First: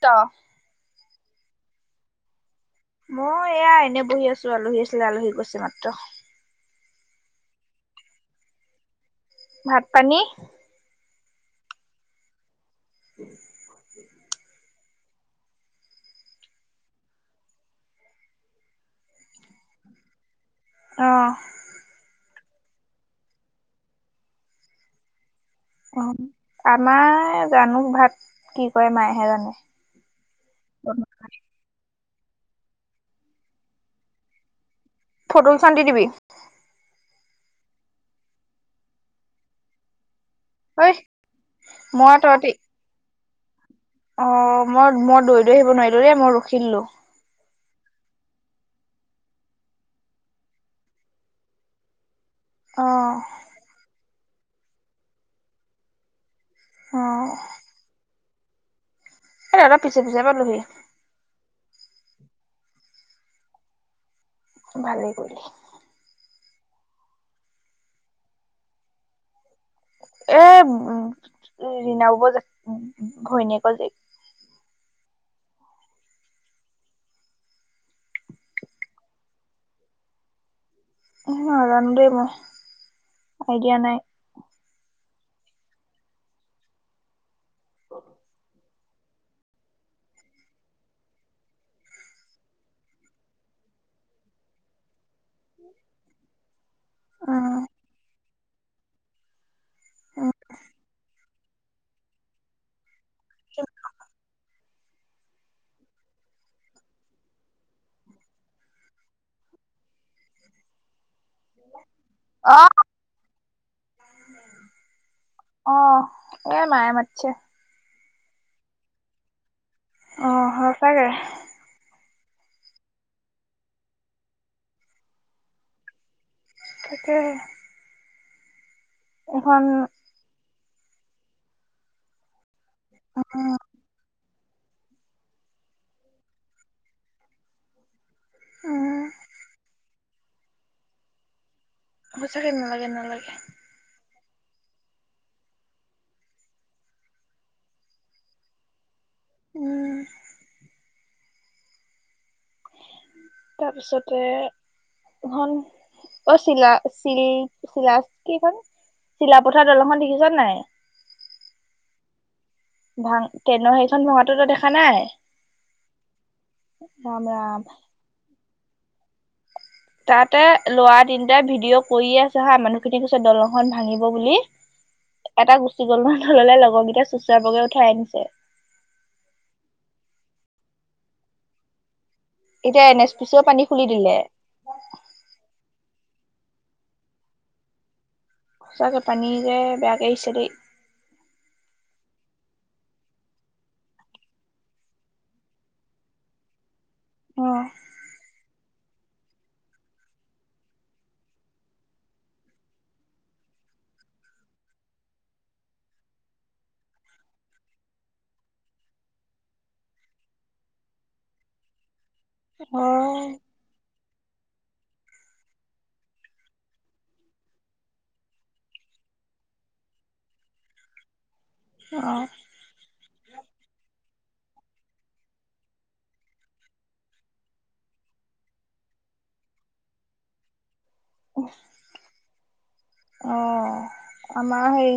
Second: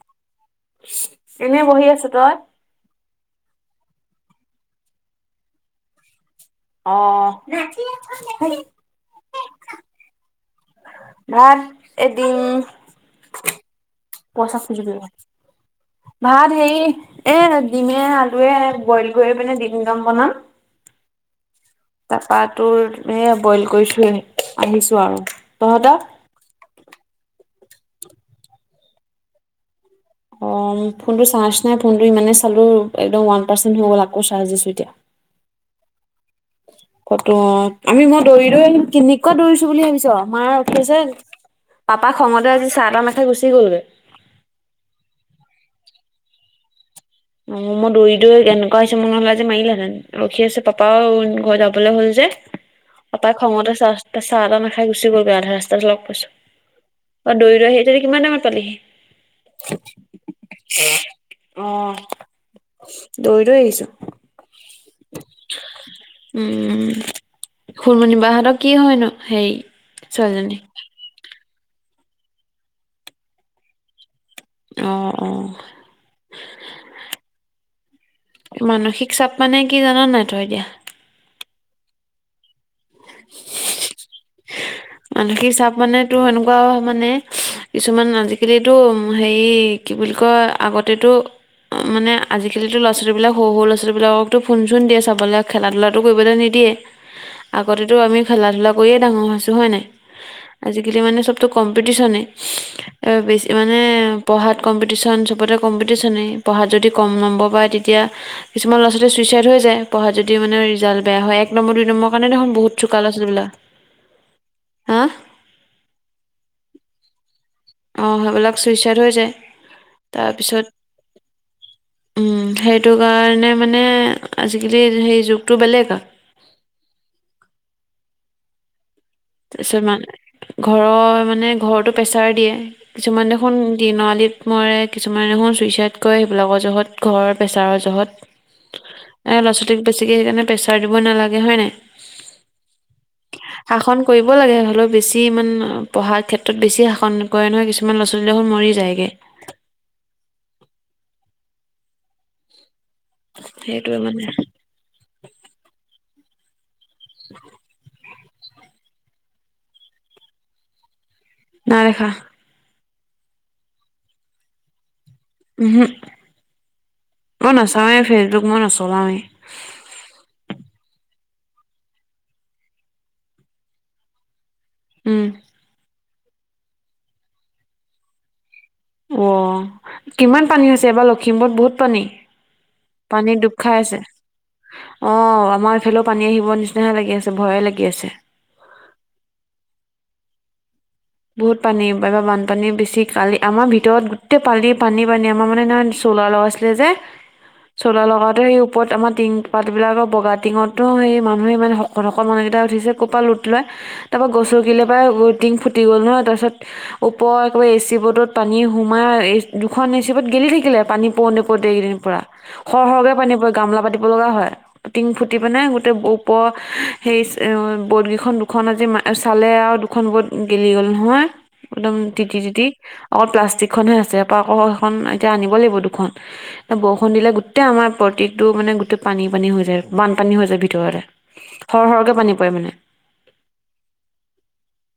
ত। এনেই বহি আছো তই। মই এয়া এনে বহি আছো আলহী আছিলে আলহী গৈছে মাত্ৰ। আহ ভাত -পানী? ন এদিন পইচা খোজিবি ৰ। [unintelligible] ভাত হেৰি এ ডিমে আলুৱে বইল কৰি পিনে ডিম ড'ম বনাম। অঁ ত পাতো এ বইল কৰিছো আহিছো আৰু। তহঁতৰ অ আমাৰ জানুক ভাত কি কৰে মায়েহে জানে। অ ফোনটো চাৰ্জ নাই ফোনটো ইমানেই চালো একদম ওৱান পাৰ্চেণ্ট হ'ল আকৌ চাৰ্জ দিছো এতিয়া। ফটোকিখন দিদিবি। ফটো আমি মই দৌৰি দৰিম [unintelligible] কেনেকোৱা দৌৰিছো বুলি ভাবিছ? আমাৰ ঐ উঠিছে মই পাপাক তহঁতি খঙতে আজি চাহ তাহ নেখাই গুচি গলগে। অ মই মই দৌৰী দৌৰী [unintelligible] আহিব নোৱাৰিলো দেই মই ৰখিদিলো। অ মই দৌৰি দৌৰি এনেকুৱা হৈছে নহলে যে মাৰিলেহেতেন ৰখি আছে পাপাও ঘৰ যাবলৈ হল যে। [unintelligible] অ পাপাই খঙতে চাহ তাহ নাখাই গুচি গলগৈ আধা ৰাস্তাট লগ পাইছো। [unintelligible] অ দৌৰি দৌৰি আহি তহতি কিমান টাইমত পালিহি। এ অলপ পিছে পিছে পালোহি। আহ দৌৰি দৌৰি আহিছো। ভালেই কৰিলি। উম খুনমনিবাহঁতৰ কি হয় ন? হেৰি ছোৱালীজনী? ৰিণাওবজা ঘৈণীয়েক জীয়েক। অ অ মানসিক চাপ মানে কি জান নাই তই এতিয়া? নাজানো দেই মই আইডিয়া নাই। মানসিক চাপ মানে তো সেনেকুৱা মানে কিছুমান আজিকালি এইটো হেৰি কি বুলি কয় আগতেটো অ মানে আজিকালি ল'ৰা-ছোৱালীক সৰু সৰু ল'ৰা-ছোৱালী বিলাককতো ফোন -চোন দিয়ে চাব [unintelligible] আবলে [unintelligible] খেলা ধূলাটো কৰিবলৈ নিদিয়ে উম আগতেতো আমি খেলা ধূলা কৰিয়েই ডাঙৰ হৈছোঁ হয় নাই? আজিকালি মানে সবতো কম্পিটিচনে, বেছি মানে পঢ়াত কম্পিটিশ্যন চবতে কম্পিটিচনে পঢ়াত যদি কম নম্বৰ পায় তেতিয়া কিছুমান ল'ৰা ছোৱালী চুইচাইড হৈ যায় পঢ়াত যদি মানে ৰিজাল্ বেয়া হয় এক নম্বৰ দুই নম্বৰ কাৰণে দেখোন অ বহুত চুকা ল'ৰা-ছোৱালী বিলাক। অ এ মাই মাতিছে। অ সেইবিলাক চুইচাইড হৈ যায় অ তাৰপিছত সঁচাকে উম সেইটো কাৰণে মানে আজিকালি সেই যুগটো বেলেগ আৰু। তাকেহে। তাৰপিছত মানে ঘৰৰ মানে ঘৰতো প্ৰেছাৰ দিয়ে, কিছুমান উম দেখোন দিনআলী মৰে কিছুমা নহয় চুইচাইড কৰে সেইবিলাকৰ জহত ঘৰ প্ৰেছাৰৰ জহত উম এ ল'ৰা ছোৱালীক বেছিকে সেইকাৰণে প্ৰেছাৰ দিব নালাগে হয় নাই? হচাকে নালাগে নালাগে। শাসন কৰিব লাগে হ'লেও বেছি ইমান পঢ়াৰ ক্ষেত্ৰত বেছি শাসন কৰে নহয় কিছুমান ল'ৰা ছোৱালী দেখোন মৰি যায়গে। উ [inaudible] সেইটোৱে তাৰপিছতে মানে ধন অ চিলা চিল চিলা কিখন চিলাপথাৰ দলংখন দেখিছ নাই? নাইদেখা। ভাং তেনে সেইখন ভাঙাটোতো দেখা নাই? উহম্ ৰাম মই ৰাম নচাওঁৱে‌ মই ফেচবুক মই নচলাৱেই। তাতে লৰা তিনিটা ভিডিঅ' কৰিয়ে আছে হা মানুহখিনি কৈছে দলংখন ভাঙিব বুলি। উম এটা গুচি গ'ল নহ‌য় তললে লগৰকেইটা চোচৰাই বগৰাই উঠাই আনিছে। অ কিমান পানী হৈছে এবাৰ লখিমপুৰত বহুত পানী? এতিয়া এন এছ পি চিও পানীত দুব পানী খাই খুলি আছে, দিলে অ আমাৰ এইফাল পানী আহিব নিচিনাহে লাগি আছে ভয়ে লাগি আছে। সচাকে পানী যে বেয়াকে আহিছে দেই। বহুত পানী বাবা বানপানী বেছি কালি আমাৰ ভিতৰত গোটেই পালি পানী পানী আমাৰ মানে নহয় চ'লা লগাইছিলে যে অ চলা লগাতে সেই ওপৰত আমাৰ টিং পাতবিলাকৰ বগা টিঙতো সেই মানুহে মানে শকত শক মানুহকেইটা উঠিছে ক'ৰপৰা লুট লয়, ত ত গছ গ কিলে বা টিং ফুট টি গল নহয় তাৰপিচত ওপৰ একবাৰে এ চি বৰ্ডত পানী সোমাই এ দুখন এ চি বৰ্ডত গেলি থাকিলে। পানী প নপৌতেই ইকেইদিন পৰা সৰ অ সহকে পানী পৰে গামলা পাতি লগা হয় টিং ফুটি পিনে গোটই ওপ হেই বদকেইখন দুখন আজি আৰু চালে আৰু দুখন বত গেলি গ'ল নহয় একদম অ তিতি তিতি অকল প্লাষ্টিক খনহে আছে। সেইখন এতিয়া আনিব লাগিব দুখন, এয়া বৰষুণ দিলে গোটেই আমাৰ প্ৰটিটো মানে গোটেই পানী। পানী হৈ যায় বানপানী হৈ যায় ভিতৰতে। সৰ সৰকে পানী পৰে মানে আহ আমাৰ হেই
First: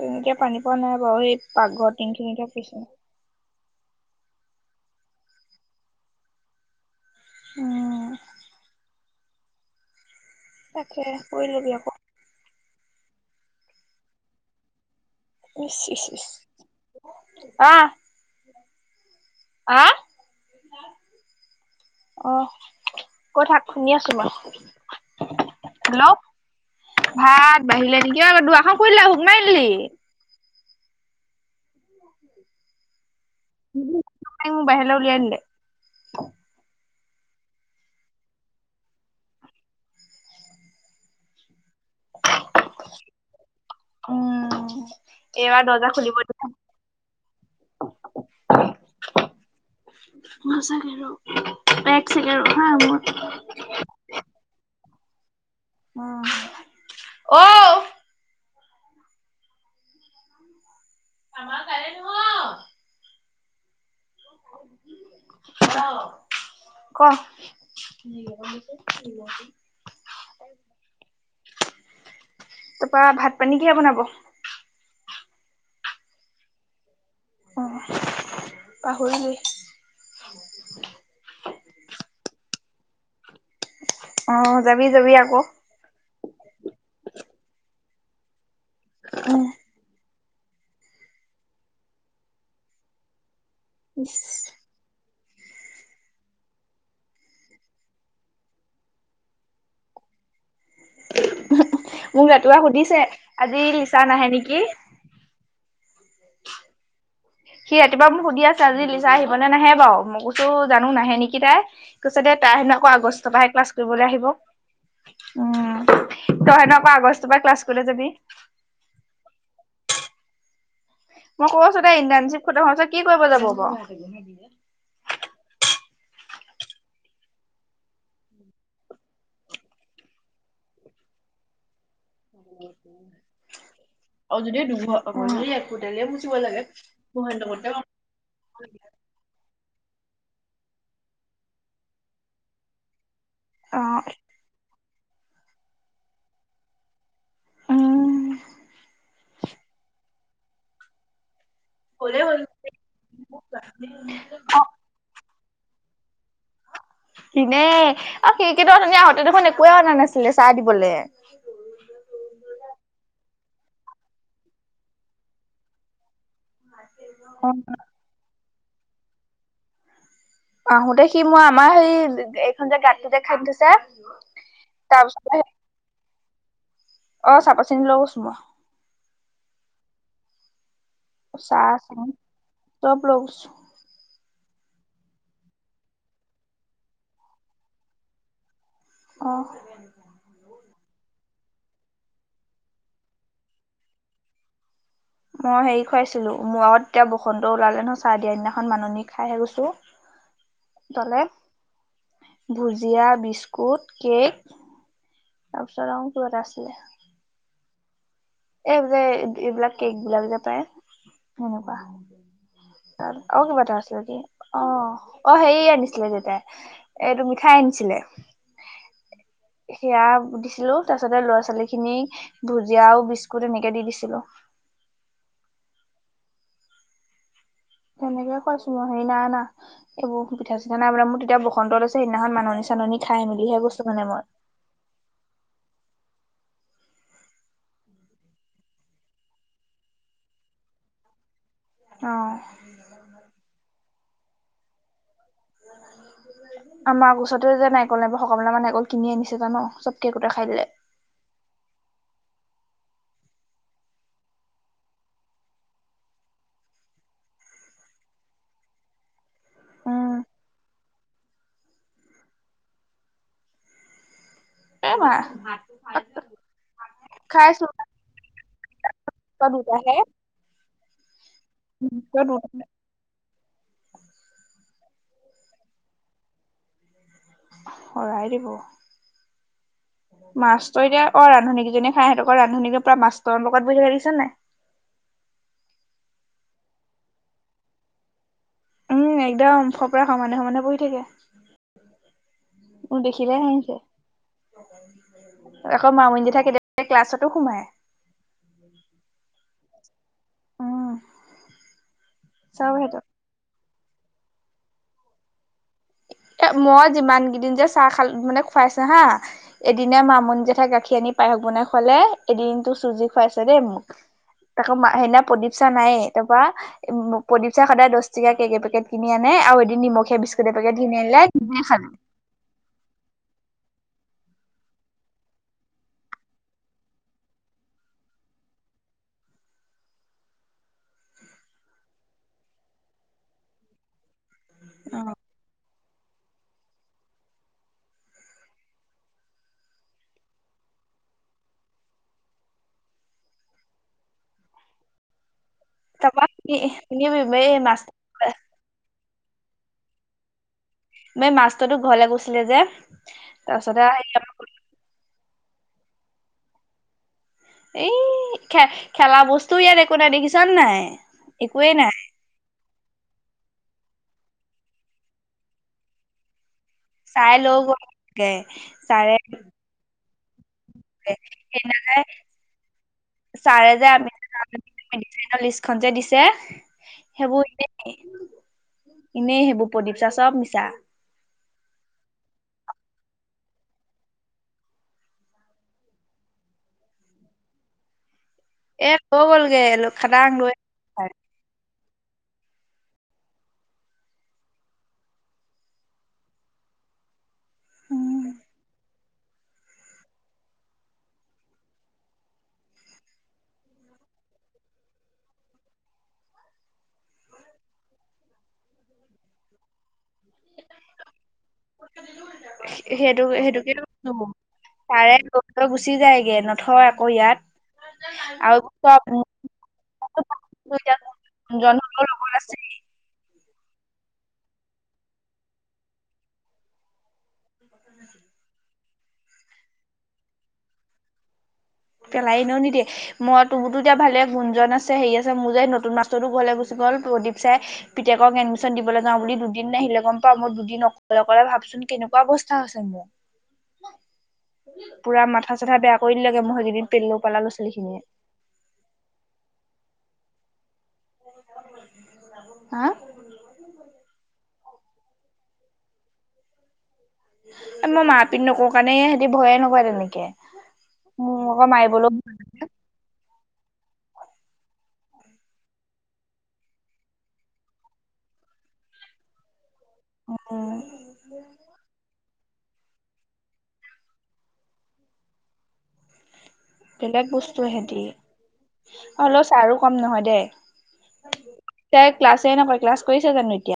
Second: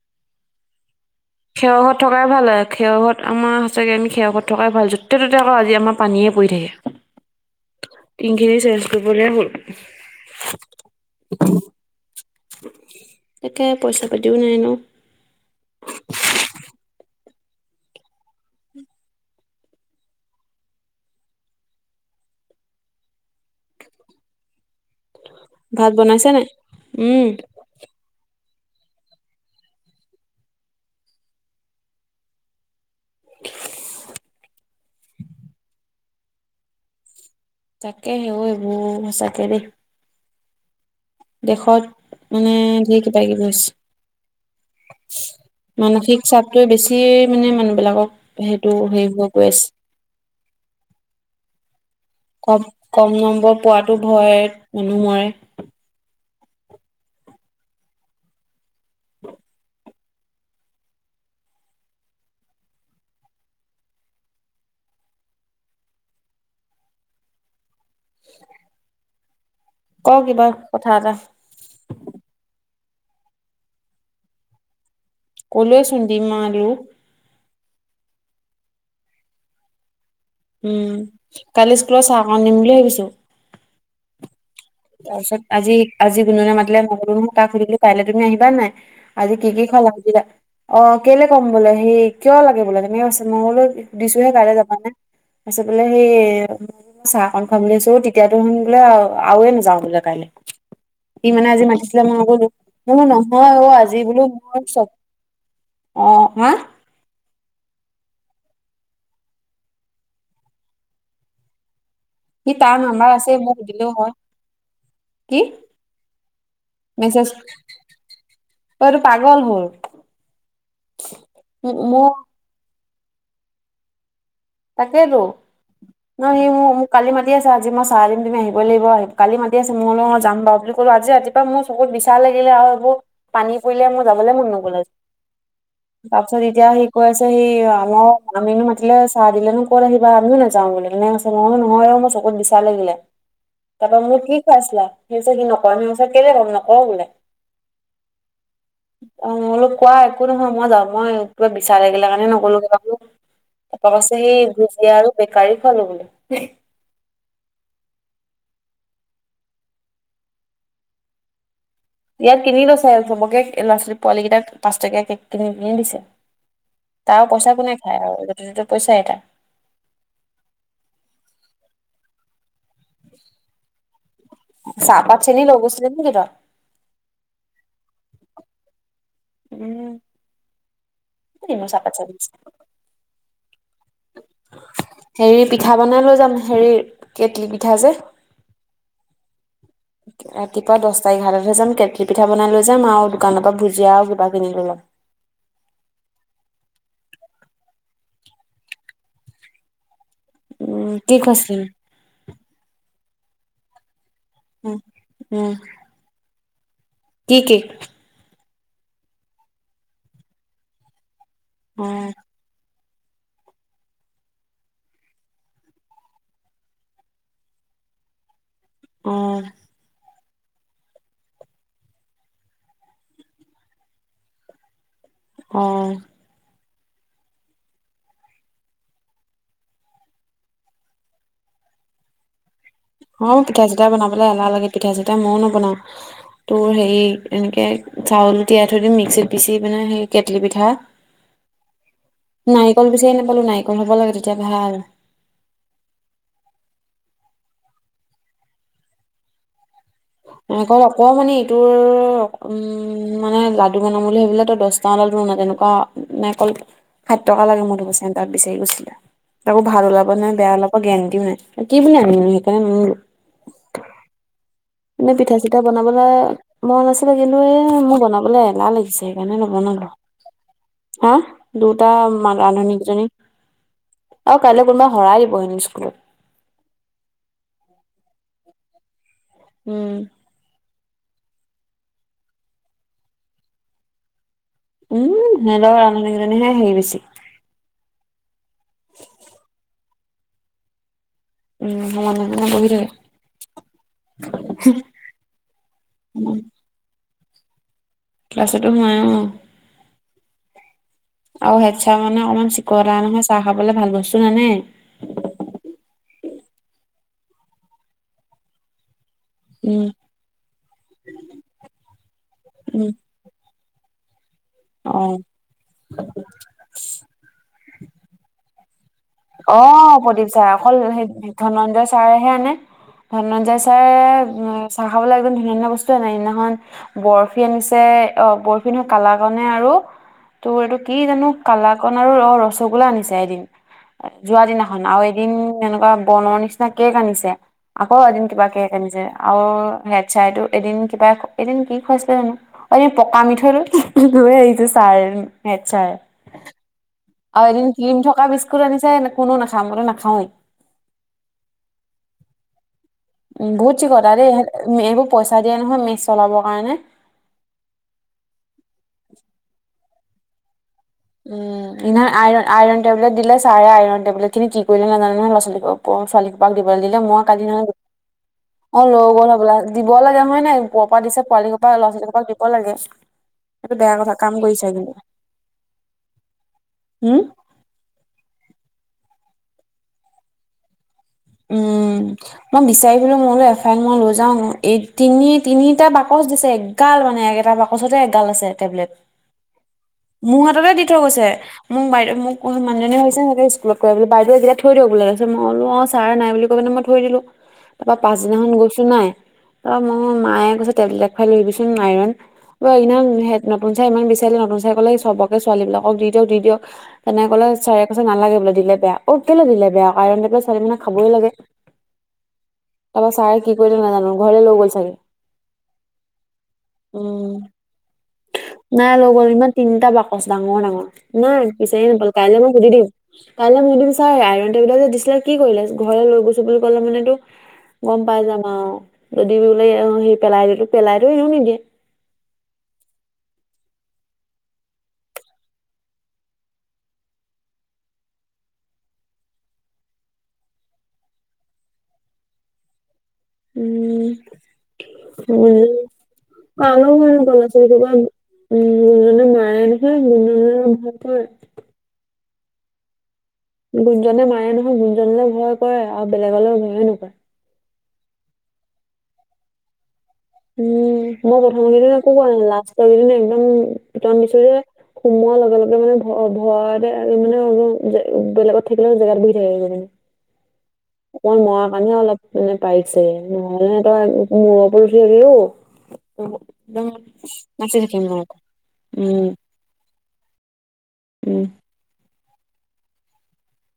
তেনেকে পানী পোৱা নাই। বাৰু এই খেৱ পাকঘৰ ঘৰত থকাই টিংখিনিতহে ভাল হয় পৰিছে খেৱৰ ঘৰত আমাৰ স চাগে আমি খেৱত থকাই ভাল য'তে ত'তে আকৌ আজি আমাৰ পানীয়ে পৰি থাকে। উম তিংখিনি চেঞ্জ কৰিবলে হল। তাকে কৰি লবি আকৌ। তাকে পইচা পাতিও নাই ন। ইছ ইচ ইছ আহ। আহ? অ কই থাক শুনি আছো মই। হেল্ল' উম ভাত বাঢ়িলে নিকি? অ শুই ল শোক মাৰি দিলি। বাহীয়লে উলিয়ায় দিলে। তাকে সে এইবোৰ সঁচাকে দেই। দেশত মানে ধেৰ কিবা কিবি উম হৈছে। এইবাৰ দৰ্জা খুলিব মানসিক দিলে চাপটোয়ে বেছি মানে মানুহ বিলাকক সেইটো হেৰি হৈ গৈ আছে। সঁচাকে ৰ [unintelligible] এক ছেকেণ্ড ৰ কম হা মোৰ কম নম্বৰ পোৱাটো ভয় মানুহৰে আহ। [inaudible] [inaudible] আমাৰ [unintelligible] ক [unintelligible] ক'কিবা কথা এটা তাৰপা ভাত পানী কিহে বনাব? কলোৱেচুন ডিম আলু। অহ, পাহৰিলো। উম, কালি স্কুলত চাহকণ নিম বুলি ভাবিছো। অহ তাৰপিছত আজি -আজি গুনগুনে মাতিলে মুক তাক সুধিলো কাইলৈ তুমি আহিবা নাই। আজি উম কি- কি খুৱালে সুধিলে অহ কেলে ক'ম বোলে সি কিয় লাগে বোলে তেনেকে কৈছে। মই বোলো সুধিছোঁ হে কাইলৈ যাবা নে। তাছত বোলে সেই চাহকন খুৱাম বুলিছো তেতিয়াতো শুন বোলে আৱে ন যাওঁ বোলে কাইলে ই মানে আজি মাতিছিলে মই মোক নগলো ৰাতিপুৱা সুধিছে বোলো নহয় অ' আজি লিচা বোলো নাহে নেকি? মোৰ চব অহ, ৱাহ সি ৰাতিপুৱা মোক সুধি আছে আজি লিচা আহিবনে নাহে বাৰু মই কৈছু জানো নাহে নেকি তাই। কৈছে দে সি তাই হেনো তাৰ আকৌ নাম্বাৰ আছে আগষ্টৰ পৰাহে মোক ক্লাছ সুধিলেও কৰিবলৈ হয় আহিব। কি উম, তই হেন আকো মেছেজ আগষ্টৰ পা ক্লাছ কৰিবলে যাবি। অ এইটো পাগল হ'ল মই ম- কছো তাই মোৰ ইণ্টাৰ্ণশ্বিপ খতম হৈছে কি কৰিব যাব বাৰু। তাকেইতো। নহ সি মোৰ মোক কালি মাতি আছে আজিই চাহ দিম তুমি আহিব লাগিব আহ কালি মাতি আছে মই বোলো অহ যাম বাৰু বুলে কত আজি ৰাতিপা মোৰ চকুত বিছ ছা লাগিলে আৰু এইবোৰ পানী পৰিলে মোৰ যাবলে অ', মন যদি নগল আজি দুঘৰ একোটালে মুচিব তাৰপিছত লাগে। এতিয়া সি ক ছে সি আমৰ আমিনো মাতিলে দিলে নো কত আহিবা আমিও নাযাওঁ বুলে মই কৈছোঁ নহয় অহ মোৰ চকত বিচা লাগিলে। তাৰ পৰা অ', মোক কি খুৱাইছিলা [unintelligible] সেই কেনে কম নকৰো বোলে। [inaudible] উম। অহ, অলপ কোৱা একো নহয় মই যাওঁ মই। কিবা বিচাৰে আহগিলা ক'লে কাৰণে হ'ল নকৰলো কিবাকো এপাক আছে সেই ভুজিয়া আৰু গাৰি খোৱালো বোলে [unintelligible] একোৱে আনা নাছিলে চাহ দিবলে। [inaudible] ইয়াত কিনি লৈছে চবকে ল'ৰা -ছোৱালী পোৱালী কেইটাক পাঁচটকীয়া কেক কিনি- কিনি দিছে। তাৰ পইচা কোনে খায় আৰু য'তে - তটে পইচাই তাৰ। আহোতে সি মই আমাৰ সেই এইখন যে গাঁতটোযে খানি থৈছে চাহপাত চেনি তাৰপিছতে লৈ গৈছিলে নেকি তই? [inaudible] অহ চাহ - পাত চেনি লৈ গৈছো মই। উম। [unintelligible] চাহ চেনি চব লৈ গৈছো হেৰি পিঠা বনাই লৈ যাম হেৰি কেটলি পিঠা যে অহ ৰাতিপুৱা দচটা এঘাৰটাতহে যাম কেটলি পিঠা বনাই লৈ যাম আৰু দোকানৰ পৰা ভুজিয়া আৰু কিবা কিনি লৈ ল'ম। মই হেৰি খুৱাইছিলো মোৰ আগত এতিয়া বসন্ত ওলালে নহয় চাহ দিয়া দিনাখন মাননি খাইহে গৈছো। উম কি তালে খুৱাইছিলি ভুজিয়া, বিস্কুট কেক উম উম তাৰপিছত আৰু কিবা এটা আছিলে। কি কেক এব যে এইবিলাক কেক বিলাক যে পাই সেনেকুৱা। অ অহ, কিবা এটা আছিলে কি অহ - অহ হেৰি আনিছিলে দেউতাই এইটো মিঠাই আনিছিল লে। অ সেয়া দিছিলো তাৰছতে ল'ৰা -ছোৱালী খিনি ভুজিয়াও বিচ কুট এনেকে দি দিছিলো। অহ তেনেকে কৈছো মই হেৰি নাই আনা এইবোৰ পিঠা- চিঠা নাই বোলে মোৰ তেতিয়া বসন্ত আছে সিদিনাখন মানুহ নিচ অ পিঠা চিঠা বনাবলৈ এলাহ লাগে পিঠা চিঠা ময়ও নবনাওঁ। [unintelligible] তোৰ হেৰি এনেকে চাউল তিয়াই থৈ দিও মিক্সিত পিচি মানে সেই কেটলি পিঠা। অ [inaudible] নাৰিকল বিচাৰি নাপালো নাৰিকল হ'ব লাগে তেতিয়া ভাল। আমাৰ গওচৰত যে নাৰিকল নাইব সকল মিল মাৰ নাৰিকল কিনি আনিছেজান চব। [unintelligible] দিলে নাৰিকল আকমানে ইটোৰ। উম মানে লাডু বনাম বুলি ভাবিলেটো দহটামান লাডু [unintelligible] তেনেকুৱা নাইকল। হাতটকা লাগে মই ধব চেণ্টাৰত বিচাৰি গৈছিলে। [unintelligible] আকো ভাল ওলাব উম নাই বেয়া ওলাব গেৰেণ্টিও নাই কি বুলি আনিনো সেইকাৰণে নানিলো। [inaudible] এ মা এনে পিঠা চিঠা বনাবলৈ মন আছিল কিন্তু এ খাইছো মোৰ বনাবলৈ এলাহ লাগিছে সেইকাৰণে নবনালো। দুটাহে হা দুটা দুটা ৰান্ধনিকজনী। [unintelligible] অ কাইলৈ কোনোবাই শৰাই দিব হেনো স্কুলত। পাৰিব। উম। মাছতো এতিয়া অ ৰান্ধনীকেইজনীয়ে খাই সিহঁতক ৰান্ধনীক পুৰা মাষ্টৰলগত বহি থকা দেখিছ নাই? উম হেত ৰান্ধনিকিজনি হে সেই বেছি। [unintelligible] উম একদম ফপৰা সমানে সমানে বহি থাকে। উম সমানে। সমানে বহি থাকে। মোক দেখিলে হাঁহিছে। আকৌ মামনি দি থাক কে ক্লাছত। টো সোমাই। ক্লাছতো সোমাই অ। উম আৰু হেডচাৰ মানে অকমান চব চিকতা সেইটো নহয়। চাহ লে ভাল বস্তু নানে। [unintelligible] এ মই যিমান কিদিন যে চাহ খাল মানে খুৱাইছা হা [unintelligible] উম। এদিনা মামণী জেঠাই গাখীৰ আনি পায়স বনাই খুৱালে। এদিনতো উম চুজি খুৱাইছে দেই মোক। তাকৌ অ। সেইদিনা প্ৰদীপ চা নাইয়ে। তাপা প্ৰদীপ চাৰ সদায় দহ টকা কেক এপেকেট। [unintelligible] কিনি আনে আৰু এদিন অ', নিমখীয়া প্ৰদীপ ছাৰ বিস্কুট অকল এপেকেত। ধনঞ্জয় চাৰেহে আনে। ধনন চাৰে চাহ খাবলৈ একদম ধুনীয়া ধুনীয়া বস্তু আনে। সিদিনাখন বৰফি আনিছে অ। পৰফিনিও কালা কণে আৰু [unintelligible] তোৰ এইটো কি জানো কালাকন আৰু অ ৰসগোল্লা আনিছে এদিন। যোৱা দিনাখন আও এদিন বনৰ নিচিনা কেক আনিছে। আকৌ এদিন কিবা কেক আনিছে আও হেড চাইটো এদিন। কিবা এদিন কি খুৱাইছিলে জানো? অই ই পকা মিঠৈটো লৈয়ে আহিছে চাৰ। [unintelligible] থাপা কি বুলি [unintelligible] আৰু এদিন ক্ৰীম থকা বিস্কুট আনিছে। কোনো নাখাম মানে নাখাওৱেই। [unintelligible] ম মাছটোতো ঘৰলে গৈছিলে যে। [unintelligible] উম বহুত চিকটা দেই। তাৰপিছতে এইবোৰ পইচা দিয়ে নহয় মেচ চলাবৰ কাৰণে। [unintelligible] এই খে খেলা বস্তু ইয়াত একো নাই দেখিছ নে নাই? একোৱে উম নাই ইনাৰআ আইৰণ। [unintelligible] টেবলেট দিলে। চাৰে আইৰণ টেবলেটখিনি কি কৰিলে নাজানো নহয় লৰা ছোৱালী কোন ছোৱালী হোপাক দিব। [unintelligible] দিলে মই চাই কালি লৈ নহয় গ'ল গে অ লৈ ছাৰে গ'ল হবলা। দিব লাগে। উপাই নাই ব পা দিছে পোৱালি হোপাক লৰাছোৱালী হোপাক দিব লাগে। এইটো ছাৰেজে বেয়া আমি কথা কাম কৰিছা কিন্তু [unintelligible] লিষ্টখনজে [unintelligible] দিছে? হুম, সেইবোৰ এনে। এনেই সেইবোৰ প্ৰদীপ চাৰ চব মিছা। উম মই বিচাৰিছিলুং মই বোলো এখনমান মই লৈ যাও ন। এই তিনি তিনিটা বাকচ [unintelligible] দিছে এগাল মানে এটা বাকচতে এগাল আছে। টে টেবলেট। এ লৈ গ'লগে খাটাং মোৰ লৈ হাততে দি থৈ গৈছে। মোক বাইদেউ মোক মানুজনিয়ে হৈছে স্কুলত বাইদেউ এইকেইটা থৈ দিয়ক বোলে তাৰপিছত মই কলোঁ আৱ। [unintelligible] ছাৰে নাই বুলি কই পিনে মই থৈ দিলো। তাপা পাছদিনাখন গৈছো নাই? অ মোৰ মায়ে কৈছে টেবলেট খুৱাই লৈ আহিবিচোন আইৰণ। ব ইমান নতুন চাৰে ইমান বিচাৰিলে নতুন চাৰে কলে সবকে ছোৱালী বিলাকক দি দিয়ক দি দিয়ক তেনে কলে। চাৰে কৈছে নালাগে বোলে দিলে বেয়া, অ কেলে দিলে বেয়া। আইৰণ টেবলেট ছোৱালী মানুহে খাবই লাগে। তাৰপৰা সেইটোক ছাৰে কি কৰিলে সেইটোকেটো নাজানো ঘৰলৈ লৈ গ'ল চাগে ছাৰে ল লৈ গুচি যায়গে নথয় আকৌ উম ইয়াত। আৰু নাই চব লগৰ ইমান তিনটা বাকচ ডাঙৰ- ডাঙৰ। নাই বিচাৰিয়ে নাপালো। লগত কাইলৈ মই আছে সুধি দিম। কাইলৈ মই দিম চাৰ আইৰন টেবলেট যে দিছিলে কি কৰিলে? ঘৰ লৈ গৈছো বুলি কলে মানে তো। গম পাই যাম আৱ। যদি বোলে এওঁ সেই পেলাই দিলো। পেলাই টো ইও নিদিয়ে। পেলাই এনেও নিদিয়ে। মই তুৰতো এতিয়া ভালে গুণজন আছে হেই আছে মো যে নতুন মাষ্টৰতো ঘৰলে গৈছো। গ'ল প্ৰদীপ চাই পিতেকক এডমিশ্যন দিবলৈ যাও বুলি দুদিন নাহিলে গম পাৱ? মই দুদিন অকলে অকলে ভাবছো। কেনেকুৱা অৱস্থা আছে মো। উম পুৰা মাথা চাথা বেয়া কৰি দি লেগে মোক সেইকিদি। [unintelligible] [unintelligible] হা। গুনজনে মাৰে নহয় গুণজনলৈ ভয় কৰে আৰু বেলেগলৈ ভয়ে নকৰে। মই মা পিত নকৰো কাৰণে সিহতি ভয়ে নকয় তেনে উম। মই প্ৰথম কেইদিন একো কোৱা নাই লাষ্ট কেইদিন একদম পিতন দিছো যে। সোমোৱাৰ লগে লগে মানে ভ ভৰাতে মানে অ বেলেগত থাকিলে জেগাত বহি থাকে মানে। উম অকলমান মৰাৰ কাৰণেহে অলপ মানে পাৰিছে নহলে সিহঁতৰ মূৰৰ ওপৰত ও [unintelligible] [unintelligible] বেলেগ বস্তু সিহঁতি উম। হ'লেও ছাৰো কম নহয় দে উম। তাই ক্লাছে নকয় ক্লাছ কৰিছে জানো এতিয়া।